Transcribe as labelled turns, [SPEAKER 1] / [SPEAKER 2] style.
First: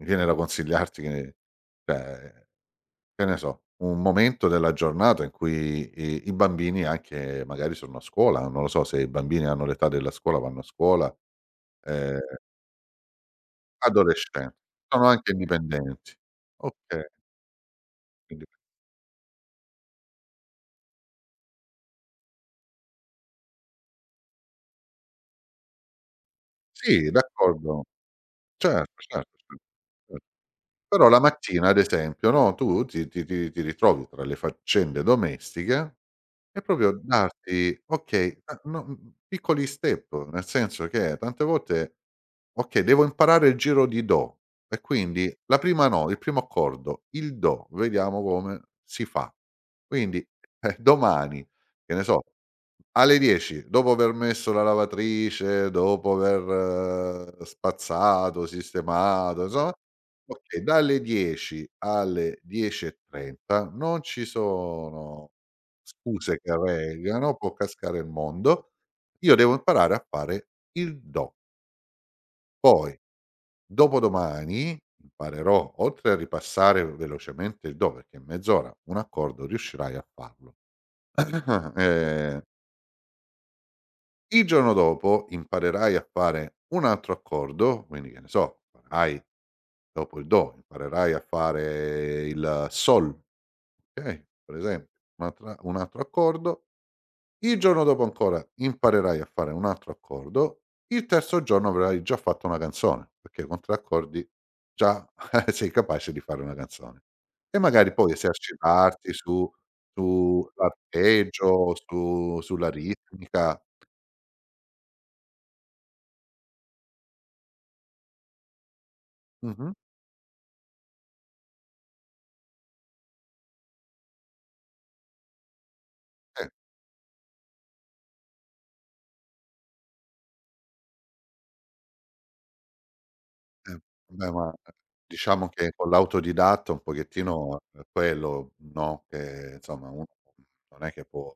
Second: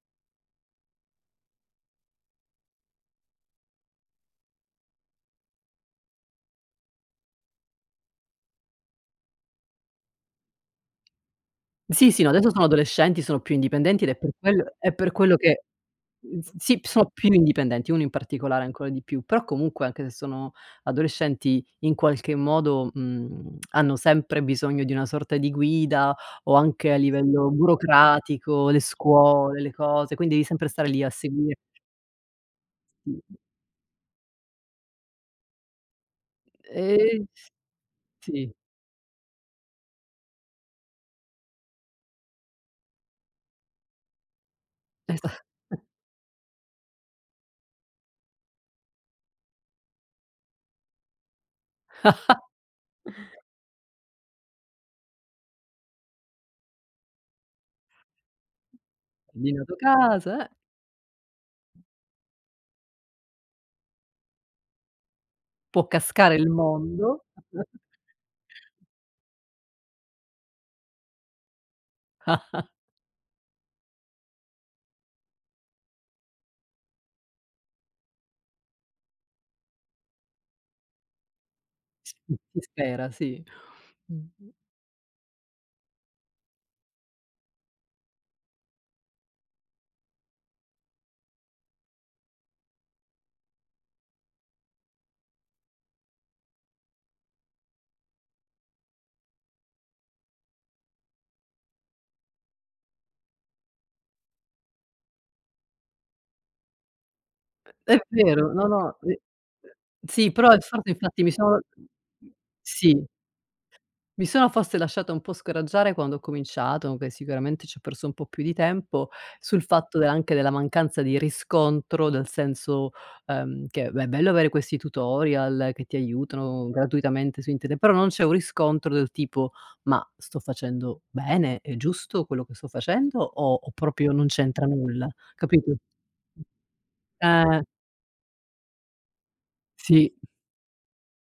[SPEAKER 1] Mi viene da consigliarti che cioè, che ne so, un momento della giornata, in cui i i bambini, anche, magari sono a scuola, non lo so se i bambini hanno l'età della scuola, vanno a scuola.
[SPEAKER 2] Sì,
[SPEAKER 1] Ehm
[SPEAKER 2] sì, no adesso sono adolescenti, sono più indipendenti ed è per
[SPEAKER 1] Adolescenti,
[SPEAKER 2] quel è
[SPEAKER 1] sono
[SPEAKER 2] per
[SPEAKER 1] anche
[SPEAKER 2] quello che
[SPEAKER 1] indipendenti.
[SPEAKER 2] mhmm, s sì,
[SPEAKER 1] Okay.
[SPEAKER 2] sono più indipendenti, uno in
[SPEAKER 1] Indipe
[SPEAKER 2] particolare ancora di più, però comunque, anche se sono adolescenti in qualche modo, mhmm, hanno sempre bisogno di una sorta di guida, o anche a
[SPEAKER 1] Sì,
[SPEAKER 2] livello
[SPEAKER 1] d'accordo.
[SPEAKER 2] burocratico, le
[SPEAKER 1] Certo, certo,
[SPEAKER 2] scuole,
[SPEAKER 1] cert
[SPEAKER 2] le cose,
[SPEAKER 1] cert
[SPEAKER 2] quindi devi sempre stare lì
[SPEAKER 1] però
[SPEAKER 2] a
[SPEAKER 1] la
[SPEAKER 2] seguire.
[SPEAKER 1] mattina ad esempio, no, tu ti
[SPEAKER 2] Sì.
[SPEAKER 1] ti ti ritrovi tra le faccende domestiche, è proprio
[SPEAKER 2] Ehm s
[SPEAKER 1] darti okay,
[SPEAKER 2] sì.
[SPEAKER 1] a no mhmm, piccoli step, nel senso che, tante volte: "Okay, devo imparare il giro di do, e
[SPEAKER 2] Esa
[SPEAKER 1] quindi la prima no il primo accordo, il do, vediamo come si fa." Quindi, eh, domani che ne so, alle 10, dopo aver messo la lavatrice, dopo aver spazzato, sistemato, insomma
[SPEAKER 2] [unintelligible] Casa eh
[SPEAKER 1] okay dalle 10 alle 10.30 non ci sono
[SPEAKER 2] Può cascare
[SPEAKER 1] scuse
[SPEAKER 2] il
[SPEAKER 1] che
[SPEAKER 2] mondo.
[SPEAKER 1] reggano, può cascare il mondo, io devo imparare a fare il do. Poi dopodomani, imparerò, oltre a ripassare vel velocemente il do, perché mezz'ora un accordo riuscirai a farlo.
[SPEAKER 2] S
[SPEAKER 1] Ehm
[SPEAKER 2] si spera sì. Mh,
[SPEAKER 1] Il
[SPEAKER 2] mh.
[SPEAKER 1] giorno dopo, imparerai a fare un altro accordo, quindi che ne so, farai dopo il do, imparerai a fare il sol, okay, per esempio un'altra un altro accordo. Il giorno dopo ancora, imparerai a fare un altro accordo, il terzo giorno avrai già fatto una canzone, perché con 3 accordi, già sei capace di fare una canzone, e
[SPEAKER 2] Uhm,
[SPEAKER 1] magari
[SPEAKER 2] è
[SPEAKER 1] poi
[SPEAKER 2] vero, no, no
[SPEAKER 1] esercitarti su
[SPEAKER 2] sì,
[SPEAKER 1] su
[SPEAKER 2] però infatti mi sono
[SPEAKER 1] l'arpeggio, su sulla
[SPEAKER 2] sì.
[SPEAKER 1] ritmica.
[SPEAKER 2] Mi sono forse lasciata un po' scoraggiare, quando ho cominciato, che sicuramente ci ho perso un po' più di tempo, sul
[SPEAKER 1] Mh-mh.
[SPEAKER 2] fatto della anche della mancanza di riscontro, dal senso, ehm, che è bello avere questi tutorial, che ti
[SPEAKER 1] E
[SPEAKER 2] aiutano gratuitamente su internet, però non c'è un riscontro, del tipo: "Ma sto facendo bene, è giusto quello che sto facendo, o o
[SPEAKER 1] Eh
[SPEAKER 2] proprio non
[SPEAKER 1] beh ma
[SPEAKER 2] c'entra nulla?"
[SPEAKER 1] diciamo
[SPEAKER 2] Capito,
[SPEAKER 1] che, con
[SPEAKER 2] mh,
[SPEAKER 1] l'autodidatta un pochettino
[SPEAKER 2] eh!
[SPEAKER 1] quello, no, che insomma uno
[SPEAKER 2] Sì.
[SPEAKER 1] non è che può